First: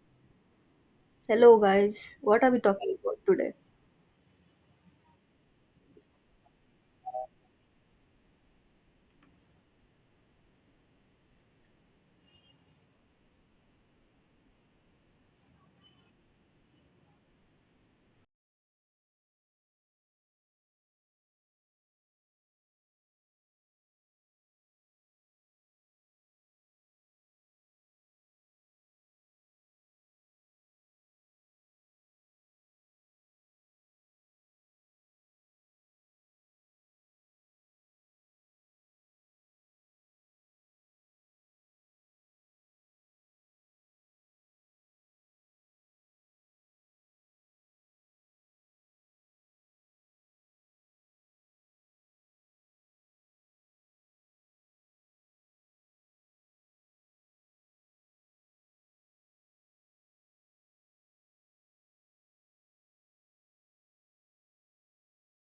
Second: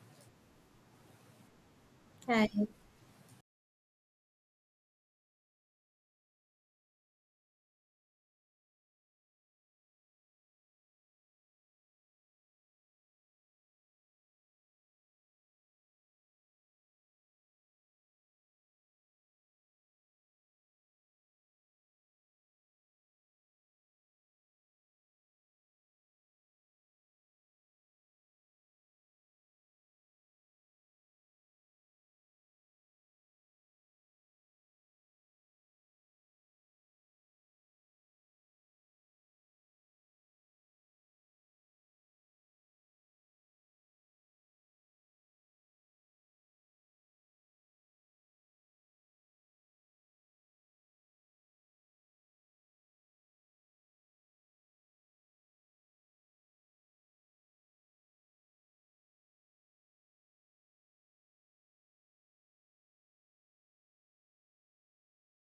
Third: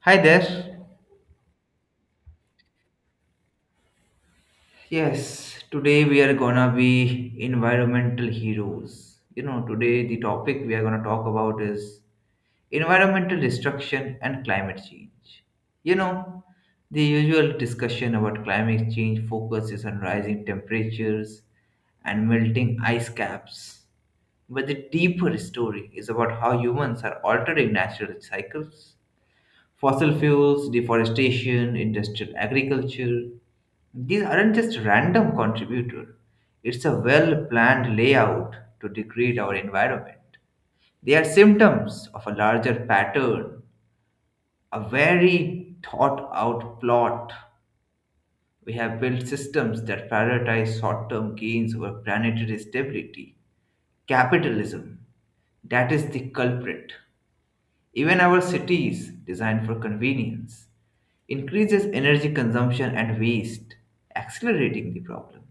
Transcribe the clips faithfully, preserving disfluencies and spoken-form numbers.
Hi there. Hello, guys. What are we Right. talking about today? Yes, today we are gonna be environmental heroes. You know, today the topic we are gonna talk about is environmental destruction and climate change. You know, the usual discussion about climate change focuses on rising temperatures and melting ice caps. But the deeper story is about how humans are altering natural cycles. Fossil fuels, deforestation, industrial agriculture, these aren't just random contributor. It's a well-planned layout to degrade our environment. They are symptoms of a larger pattern, a very thought-out plot. We have built systems that prioritize short-term gains over planetary stability. Capitalism, that is the culprit. Even our cities, designed for convenience, increases energy consumption and waste, accelerating the problem.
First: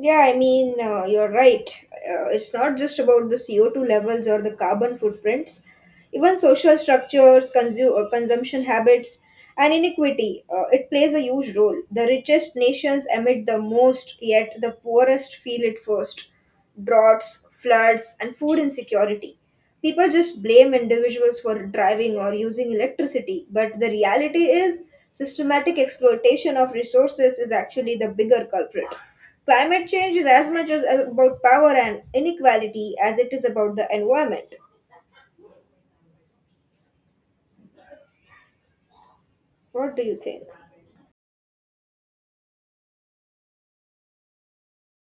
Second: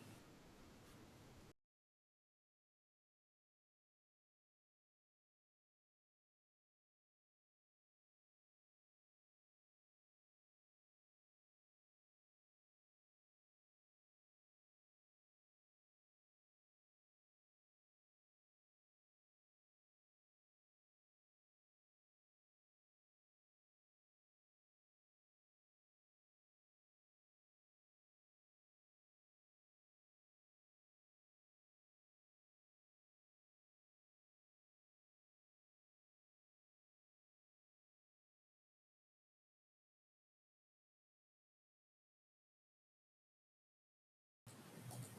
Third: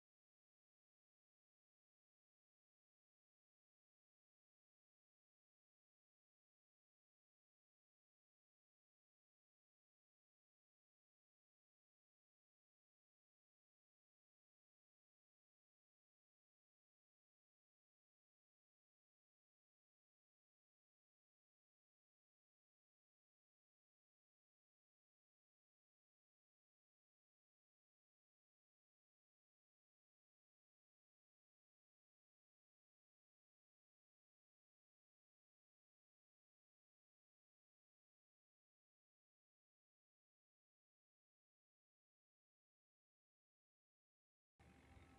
Yeah, I mean, uh, you're right. Uh, it's not just about the C O two levels or the carbon footprints. Even social structures, consu- uh, consumption habits, and inequity. Uh, it plays a huge role. The richest nations emit the most, yet the poorest feel it first. Droughts, floods, and food insecurity. People just blame individuals for driving or using electricity, but the reality is systematic exploitation of resources is actually the bigger culprit. Climate change is as much as as about power and inequality as it is about the environment. What do you think?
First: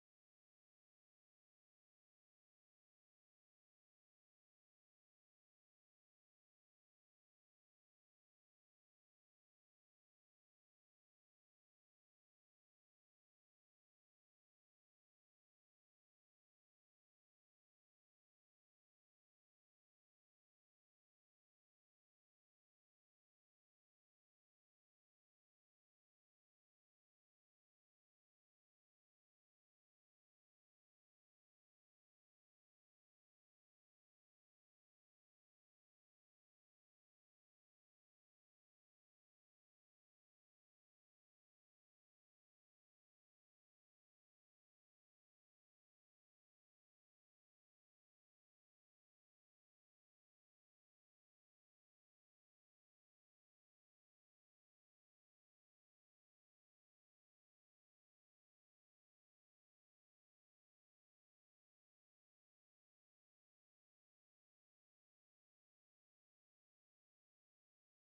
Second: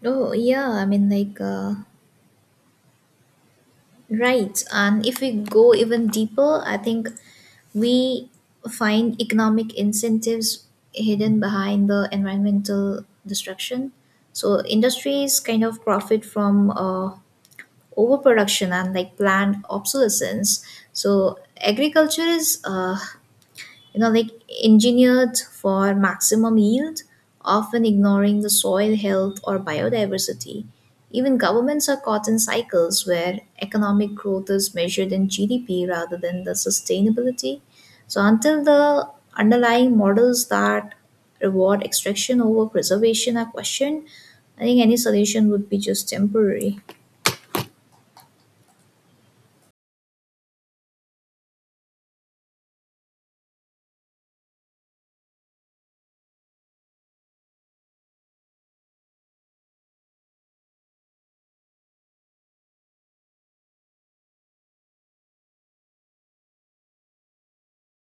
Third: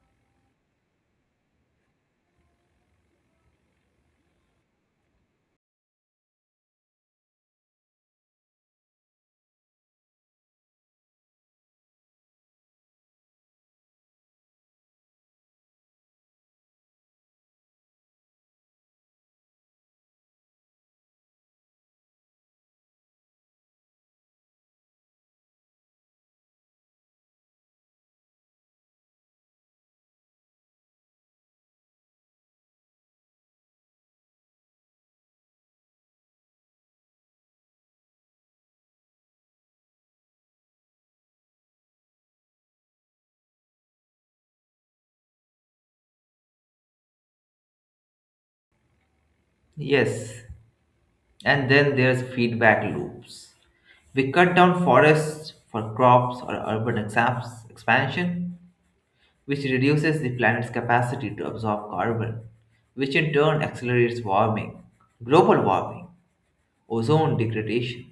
Oh, yeah. I mean, like, uh, right. And if we go even deeper, I think we find economic incentives hidden behind the environmental destruction. So industries kind of profit from uh, overproduction and like planned obsolescence. So agriculture is uh, you know like engineered for maximum yield, often ignoring the soil health or biodiversity. Even governments are caught in cycles where economic growth is measured in G D P rather than the sustainability. So until the underlying models that reward extraction over preservation are questioned, I think any solution would be just temporary. Yes, and then there's feedback loops. We cut down forests for crops or urban exams- expansion, which reduces the planet's capacity to absorb carbon, which in turn accelerates warming, global warming, ozone degradation,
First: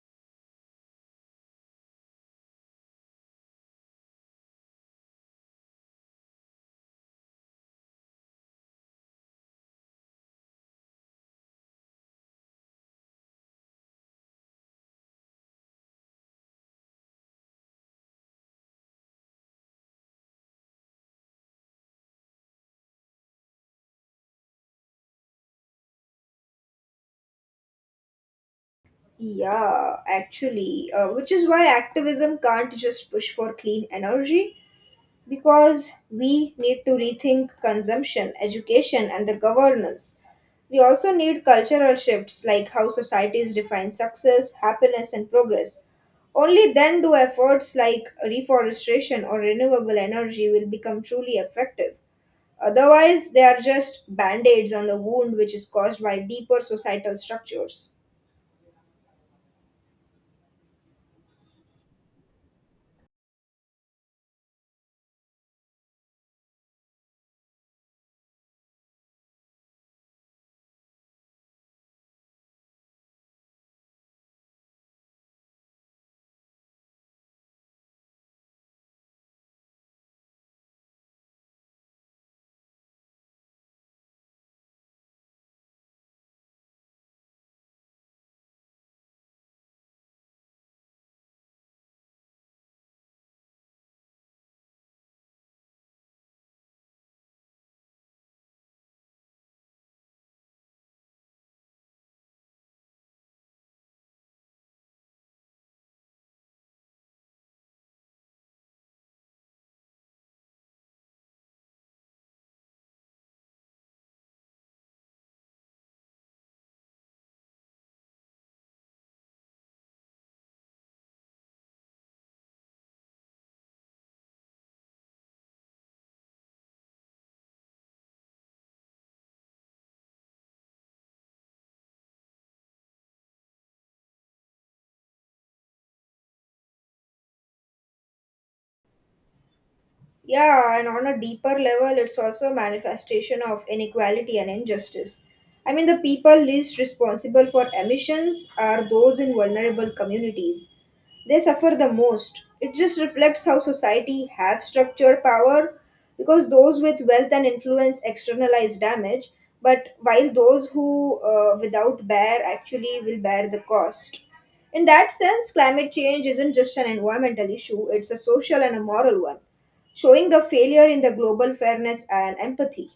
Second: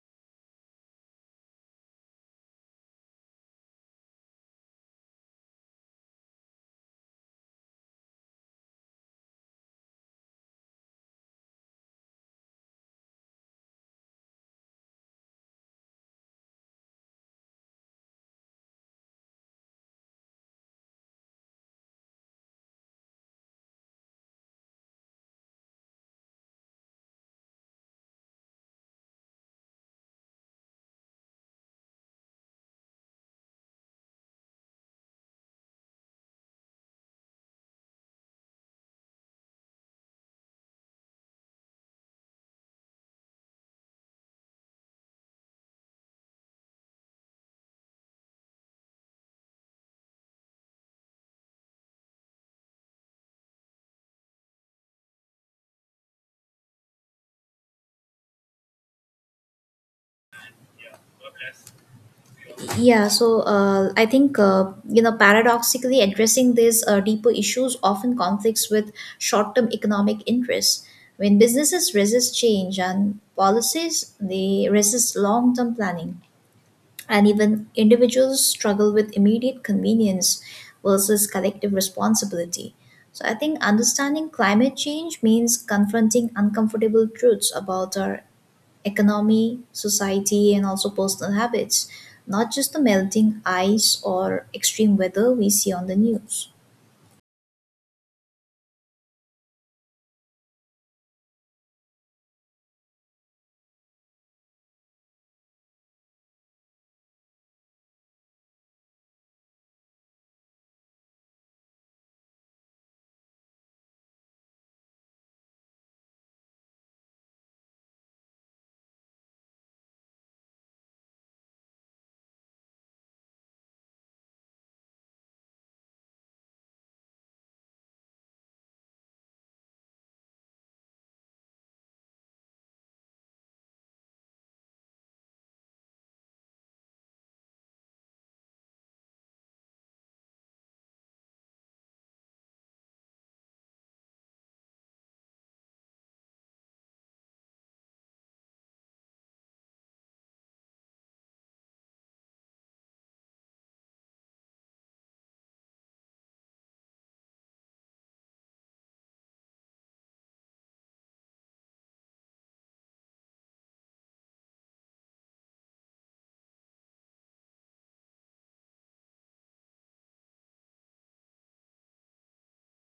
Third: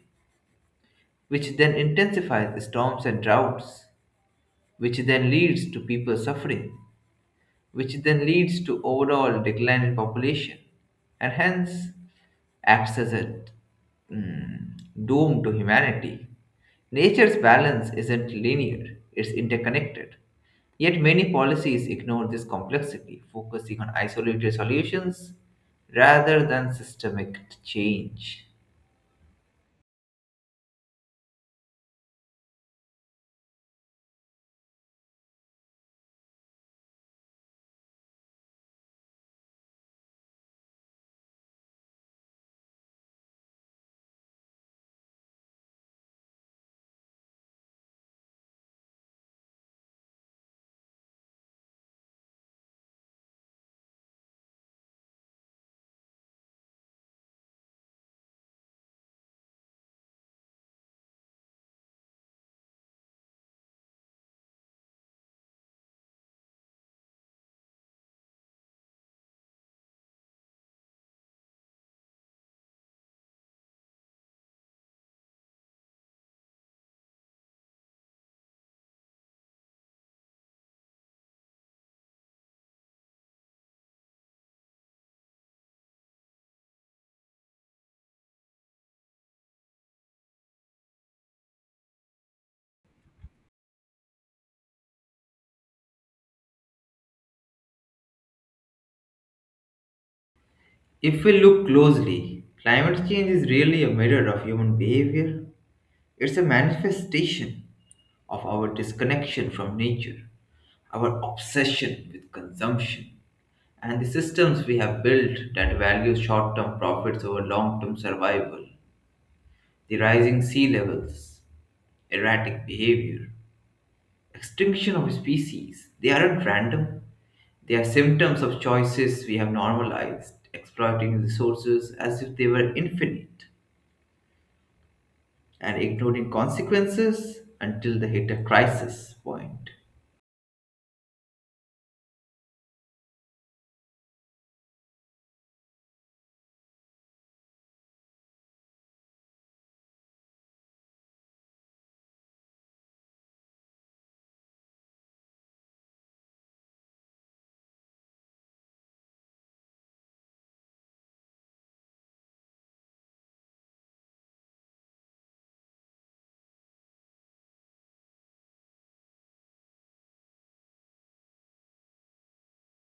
which then intensifies the storms and droughts, which then leads to people suffering, which then leads to overall decline in population, and hence acts as a mm, doom to humanity. Nature's balance isn't linear, it's interconnected. Yet many policies ignore this complexity, focusing on isolated solutions rather than systemic change. Yeah, actually, uh, which is why activism can't just push for clean energy because we need to rethink consumption, education, and the governance. We also need cultural shifts like how societies define success, happiness, and progress. Only then do efforts like reforestation or renewable energy will become truly effective. Otherwise, they are just band aids on the wound which is caused by deeper societal structures. Yeah, so uh, I think uh, you know, paradoxically, addressing these uh, deeper issues often conflicts with short-term economic interests. When businesses resist change and policies, they resist long-term planning, and even individuals struggle with immediate convenience versus collective responsibility. So, I think understanding climate change means confronting uncomfortable truths about our economy, society, and also personal habits, not just the melting ice or extreme weather we see on the news. If we look closely, climate change is really a mirror of human behavior. It's a manifestation of our disconnection from nature, our obsession with consumption, and the systems we have built that value short term profits over long term survival, the rising sea levels, erratic behavior, extinction of species. They aren't random, they are symptoms of choices we have normalized, exploiting resources as if they were infinite and ignoring consequences until they hit a crisis point. Yeah, and on a deeper level, it's also a manifestation of inequality and injustice. I mean, the people least responsible for emissions are those in vulnerable communities. They suffer the most. It just reflects how society have structured power because those with wealth and influence externalize damage, but while those who uh, without bear actually will bear the cost. In that sense, climate change isn't just an environmental issue, it's a social and a moral one showing the failure in the global fairness and empathy.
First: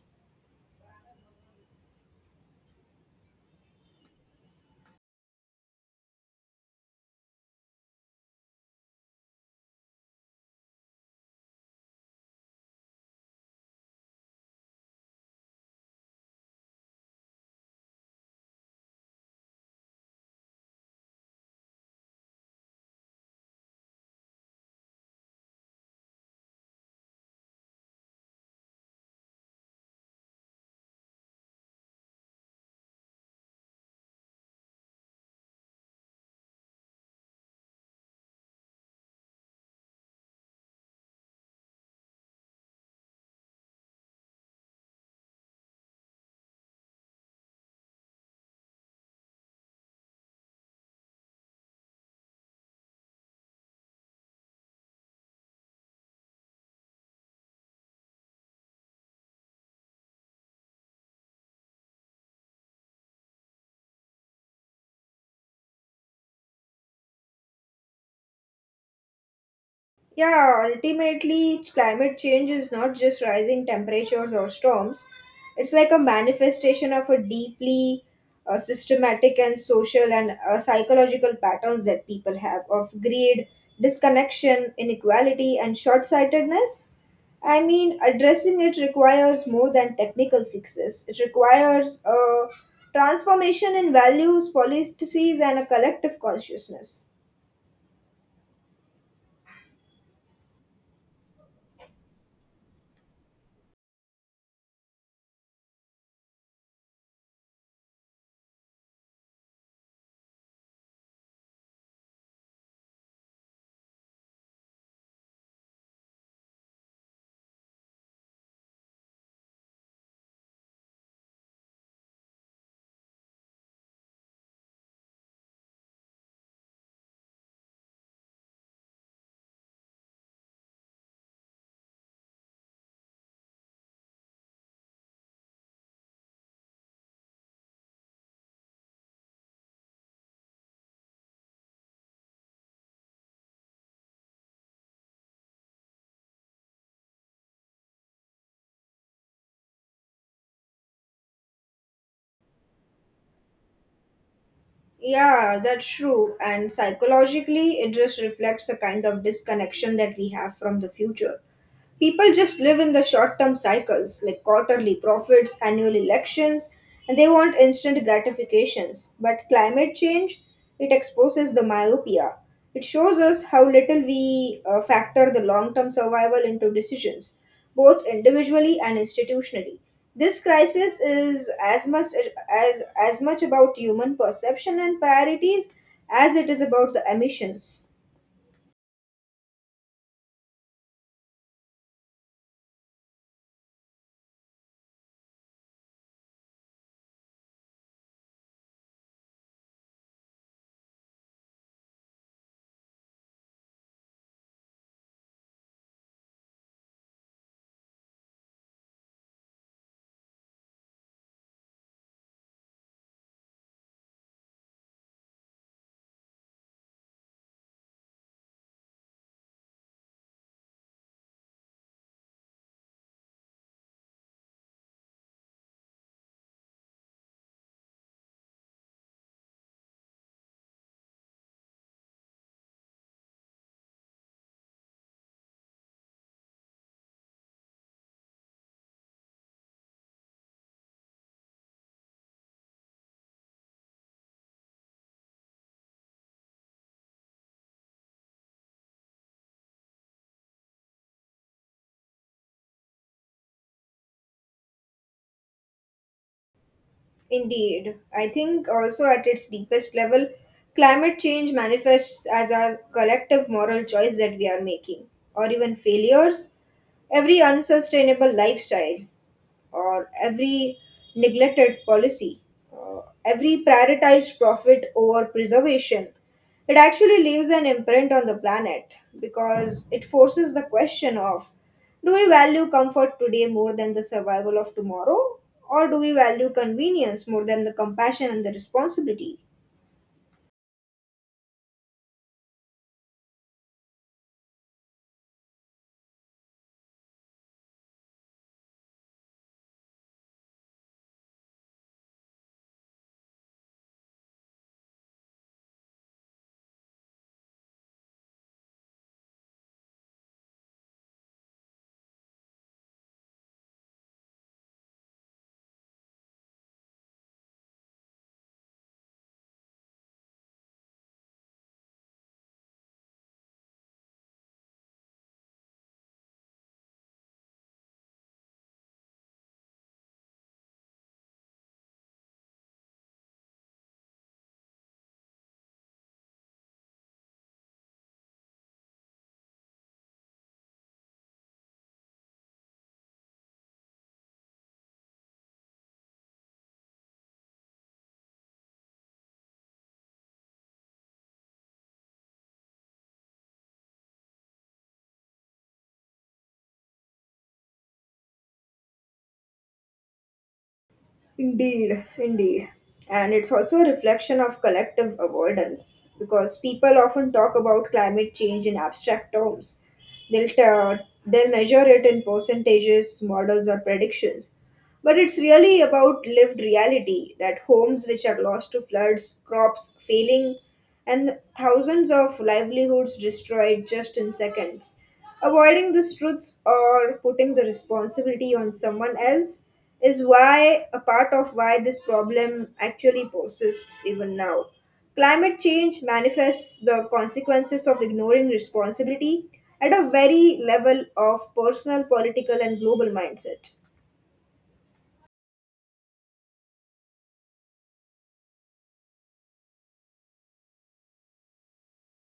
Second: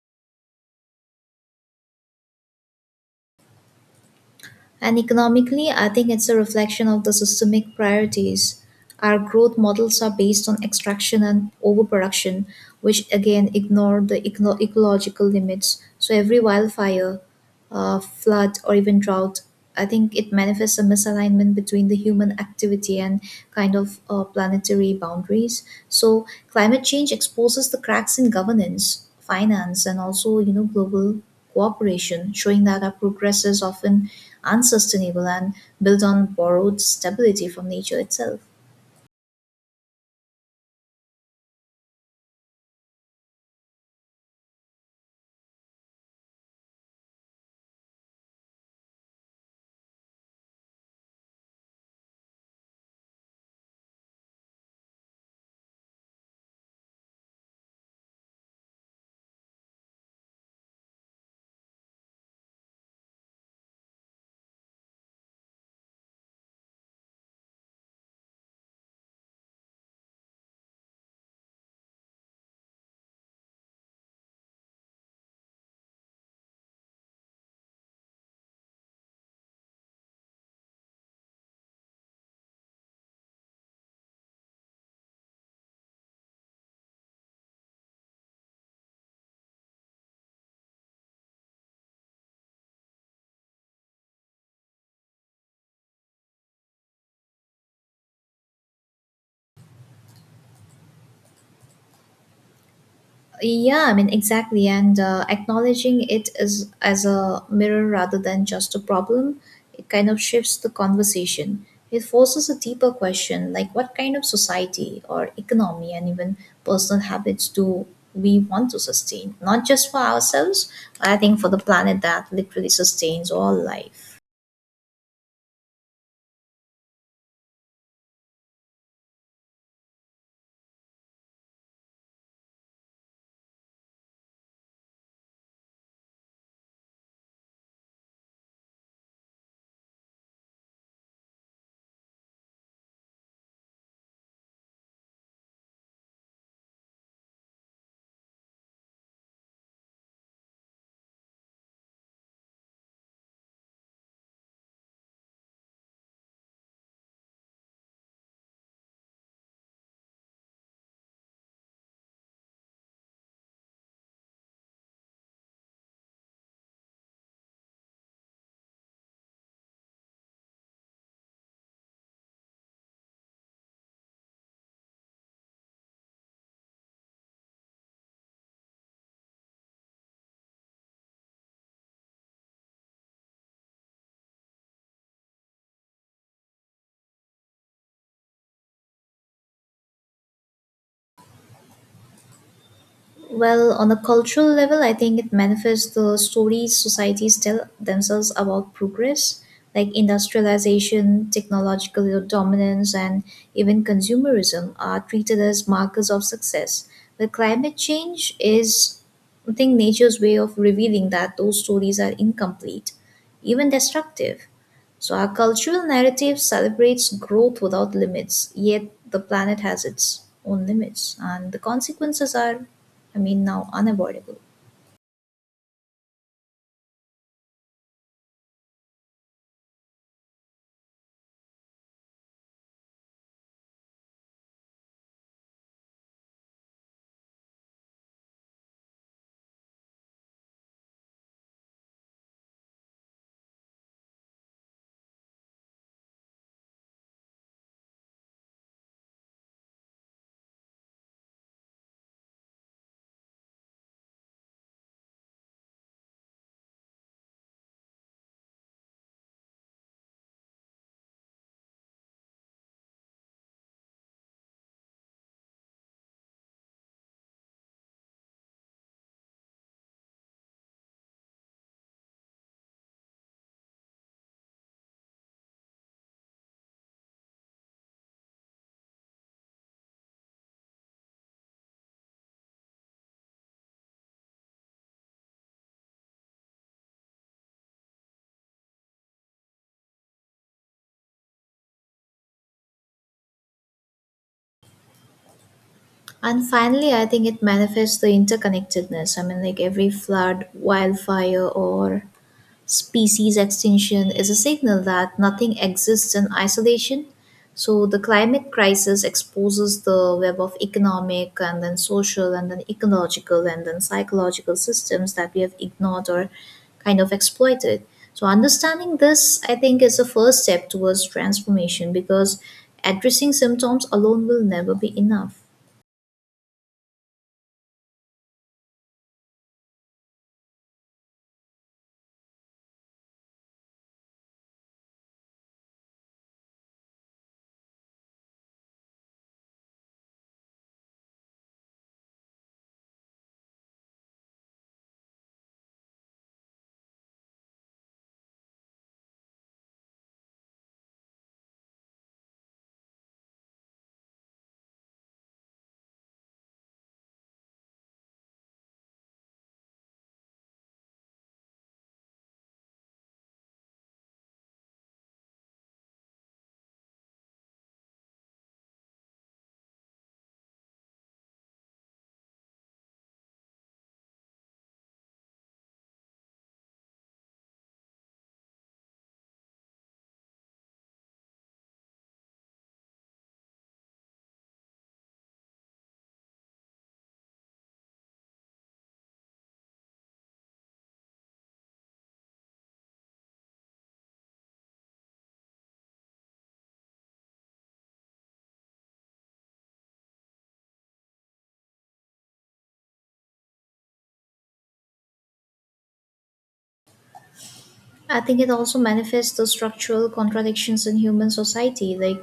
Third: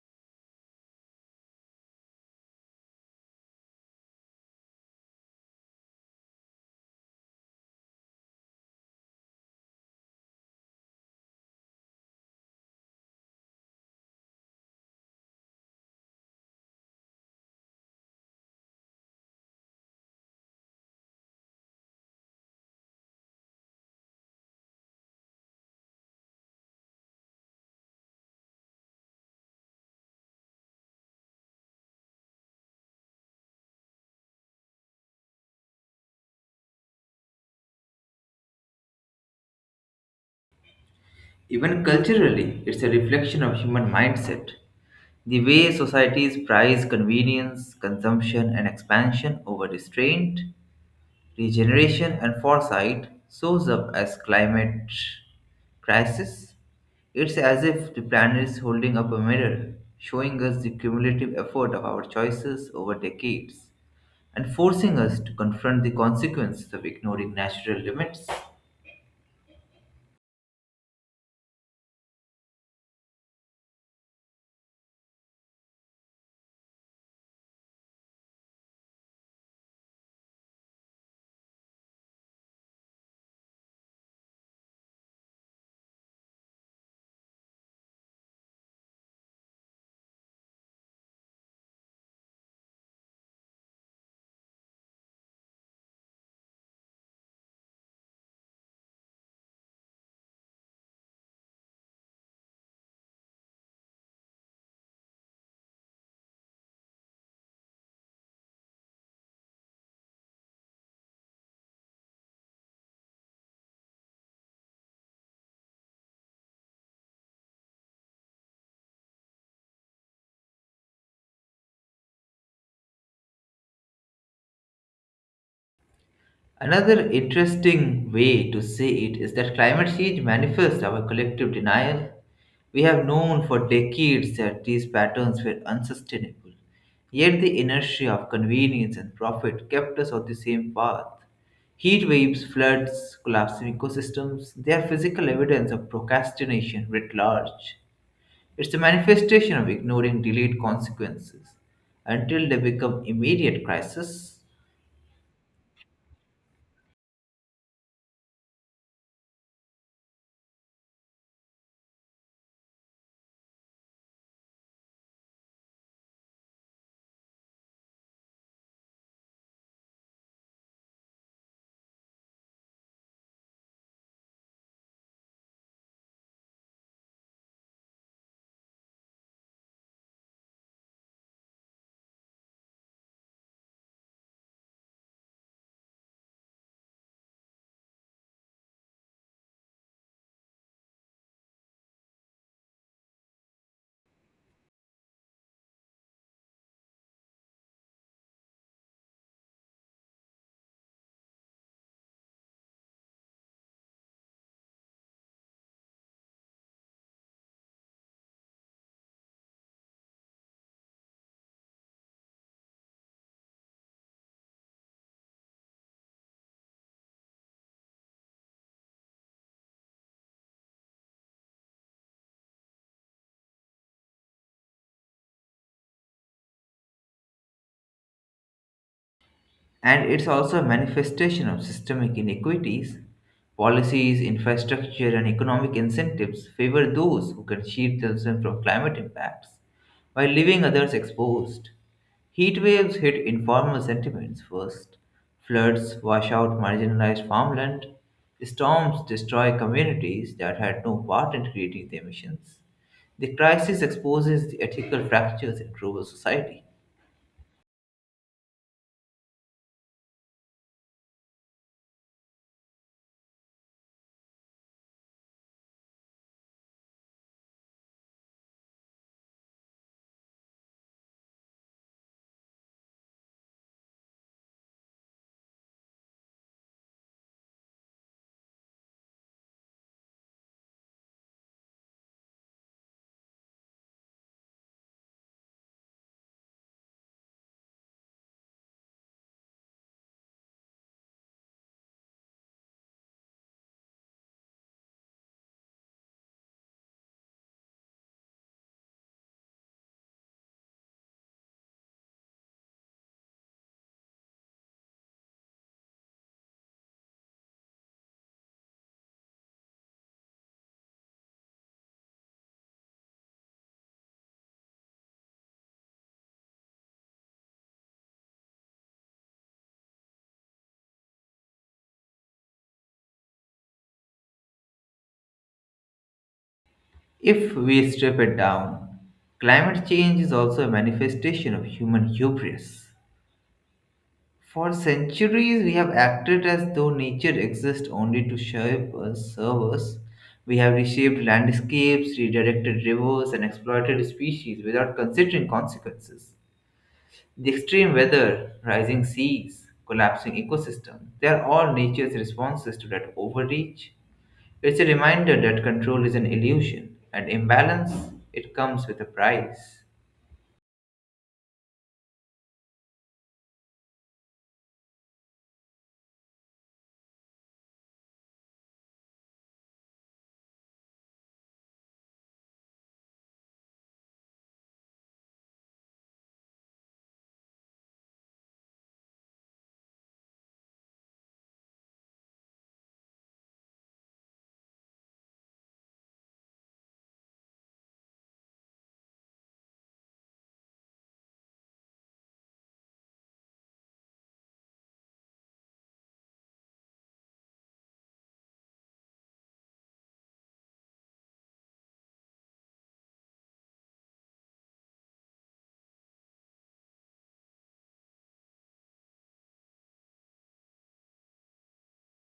And economically, I think it's a reflection of the systemic priorities. Our growth models are based on extraction and overproduction, which again ignore the eco- ecological limits. So every wildfire, uh, flood, or even drought, I think it manifests a misalignment between the human activity and kind of uh, planetary boundaries. So climate change exposes the cracks in governance, finance, and also, you know, global cooperation, showing that our progress is often unsustainable and built on borrowed stability from nature itself. Even culturally, it's a reflection of human mindset. The way societies prize convenience, consumption, and expansion over restraint, regeneration, and foresight shows up as climate crisis. It's as if the planet is holding up a mirror, showing us the cumulative effort of our choices over decades and forcing us to confront the consequences of ignoring natural limits. Yeah, ultimately, climate change is not just rising temperatures or storms. It's like a manifestation of a deeply uh, systematic and social and uh, psychological patterns that people have of greed, disconnection, inequality, and short sightedness. I mean, addressing it requires more than technical fixes, it requires a transformation in values, policies, and a collective consciousness. Yeah, I mean, exactly. And uh, acknowledging it as, as a mirror rather than just a problem, it kind of shifts the conversation. It forces a deeper question, like what kind of society or economy and even personal habits do we want to sustain? Not just for ourselves, but I think for the planet that literally sustains all life. Another interesting way to say it is that climate change manifests our collective denial. We have known for decades that these patterns were unsustainable, yet the inertia of convenience and profit kept us on the same path. Heat waves, floods, collapsing ecosystems, they are physical evidence of procrastination writ large. It's a manifestation of ignoring delayed consequences until they become immediate crises. Yeah, that's true. And psychologically, it just reflects a kind of disconnection that we have from the future. People just live in the short term cycles like quarterly profits, annual elections, and they want instant gratifications. But climate change, it exposes the myopia. It shows us how little we uh, factor the long term survival into decisions, both individually and institutionally. This crisis is as much as as much about human perception and priorities as it is about the emissions. Well, on a cultural level, I think it manifests the stories societies tell themselves about progress, like industrialization, technological dominance, and even consumerism are treated as markers of success. But climate change is, I think, nature's way of revealing that those stories are incomplete, even destructive. So our cultural narrative celebrates growth without limits, yet the planet has its own limits, and the consequences are, I mean, now unavoidable. And it's also a manifestation of systemic inequities. Policies, infrastructure, and economic incentives favor those who can shield themselves from climate impacts while leaving others exposed. Heat waves hit informal settlements first. Floods wash out marginalized farmland. Storms destroy communities that had no part in creating the emissions. The crisis exposes the ethical fractures in global society. Indeed. I think also at its deepest level, climate change manifests as our collective moral choice that we are making, or even failures. Every unsustainable lifestyle, or every neglected policy, uh, every prioritized profit over preservation, it actually leaves an imprint on the planet because it forces the question of, do we value comfort today more than the survival of tomorrow? Or do we value convenience more than the compassion and the responsibility? And finally, I think it manifests the interconnectedness. I mean, like every flood, wildfire, or species extinction is a signal that nothing exists in isolation. So the climate crisis exposes the web of economic and then social and then ecological and then psychological systems that we have ignored or kind of exploited. So understanding this, I think, is the first step towards transformation, because addressing symptoms alone will never be enough. If we strip it down, climate change is also a manifestation of human hubris. For centuries, we have acted as though nature exists only to shape us, serve us. We have reshaped landscapes, redirected rivers, and exploited species without considering consequences. The extreme weather, rising seas, collapsing ecosystems, they are all nature's responses to that overreach. It's a reminder that control is an illusion, and imbalance, it comes with a price. Indeed, indeed. And it's also a reflection of collective avoidance because people often talk about climate change in abstract terms. They'll, t- they'll measure it in percentages, models, or predictions. But it's really about lived reality that homes which are lost to floods, crops failing, and thousands of livelihoods destroyed just in seconds. Avoiding these truths or putting the responsibility on someone else is why a part of why this problem actually persists even now. Climate change manifests the consequences of ignoring responsibility at a very level of personal, political, and global mindset. I think it also manifests the structural contradictions in human society. Like,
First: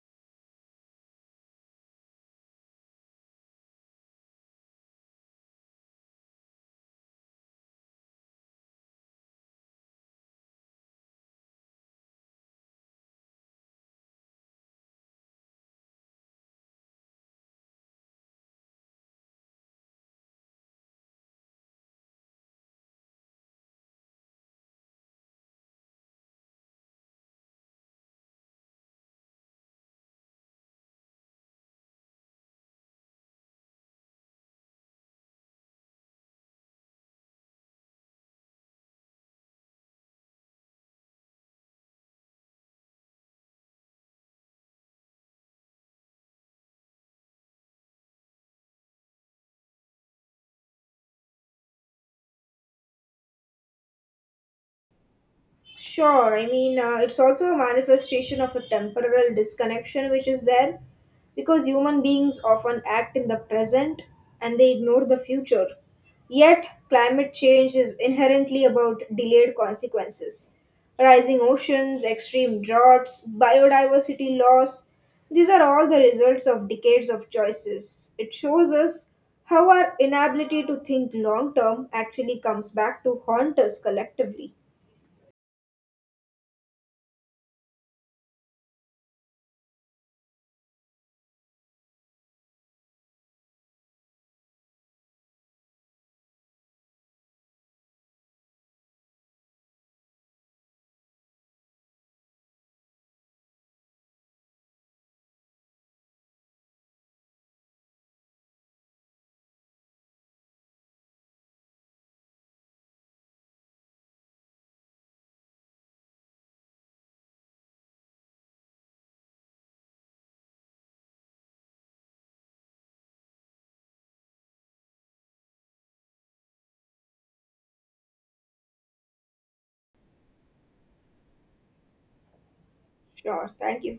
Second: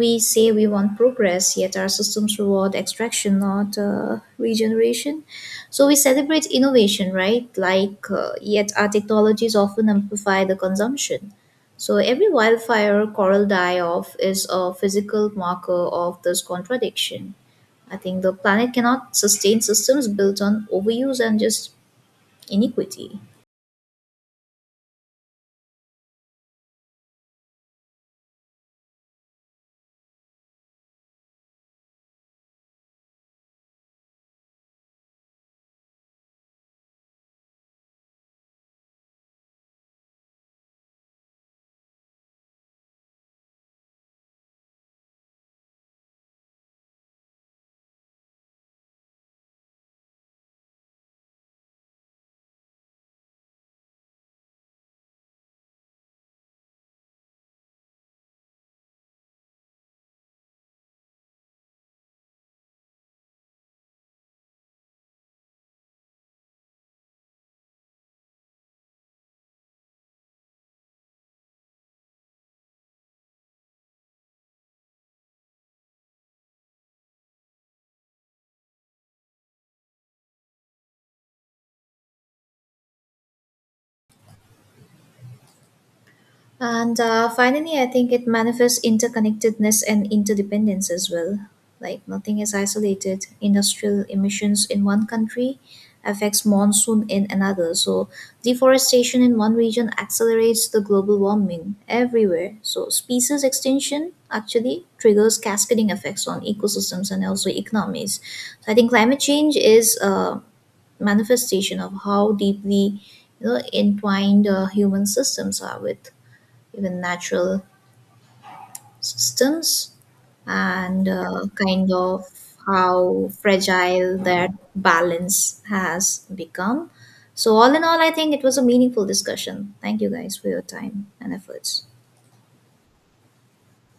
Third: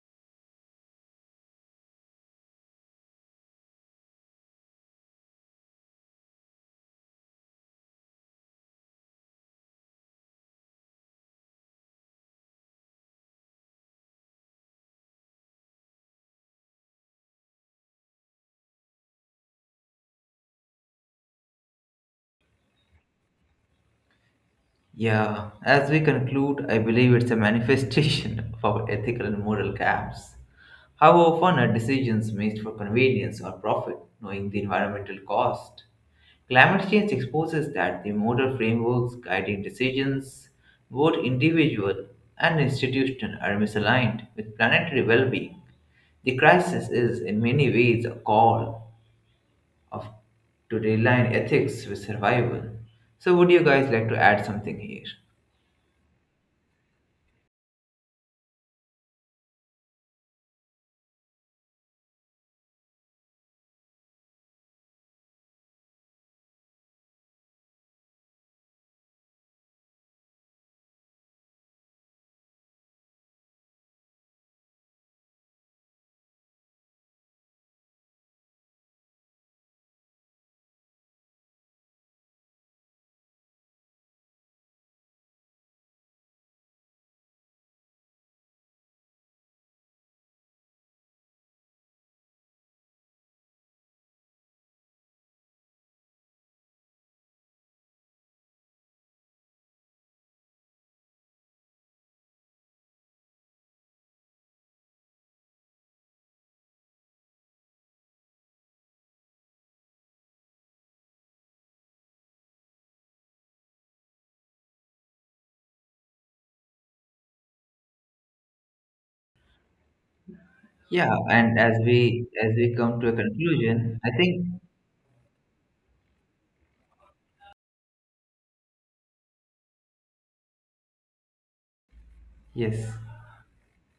we say we want progress, yet our systems reward extraction, not uh, regeneration. So we celebrate innovation, right? Like uh, yet our technologies often amplify the consumption. So every wildfire, coral die off is a physical marker of this contradiction. I think the planet cannot sustain systems built on overuse and just inequity. Yeah, as we conclude, I believe it's a manifestation of our ethical and moral gaps. How often are decisions made for convenience or profit, knowing the environmental cost? Climate change exposes that the moral frameworks guiding decisions, both individual and institutional, are misaligned with planetary well being. The crisis is, in many ways, a call of to realign ethics with survival. So would you guys like to add something here? Sure, I mean, uh, it's also a manifestation of a temporal disconnection which is there because human beings often act in the present and they ignore the future. Yet, climate change is inherently about delayed consequences. Rising oceans, extreme droughts, biodiversity loss, these are all the results of decades of choices. It shows us how our inability to think long term actually comes back to haunt us collectively. And uh, finally, I think it manifests interconnectedness and interdependence as well. Like, nothing is isolated. Industrial emissions in one country affects monsoon in another. So deforestation in one region accelerates the global warming everywhere. So species extinction actually triggers cascading effects on ecosystems and also economies. So I think climate change is a manifestation of how deeply, you know, entwined uh, human systems are with even natural systems, and Yeah, uh, and as kind of we as we come to a how conclusion, I fragile think that balance has become. So, all in all, I think it was a meaningful discussion. Thank you guys for your time and efforts. yes. Sure. Thank you.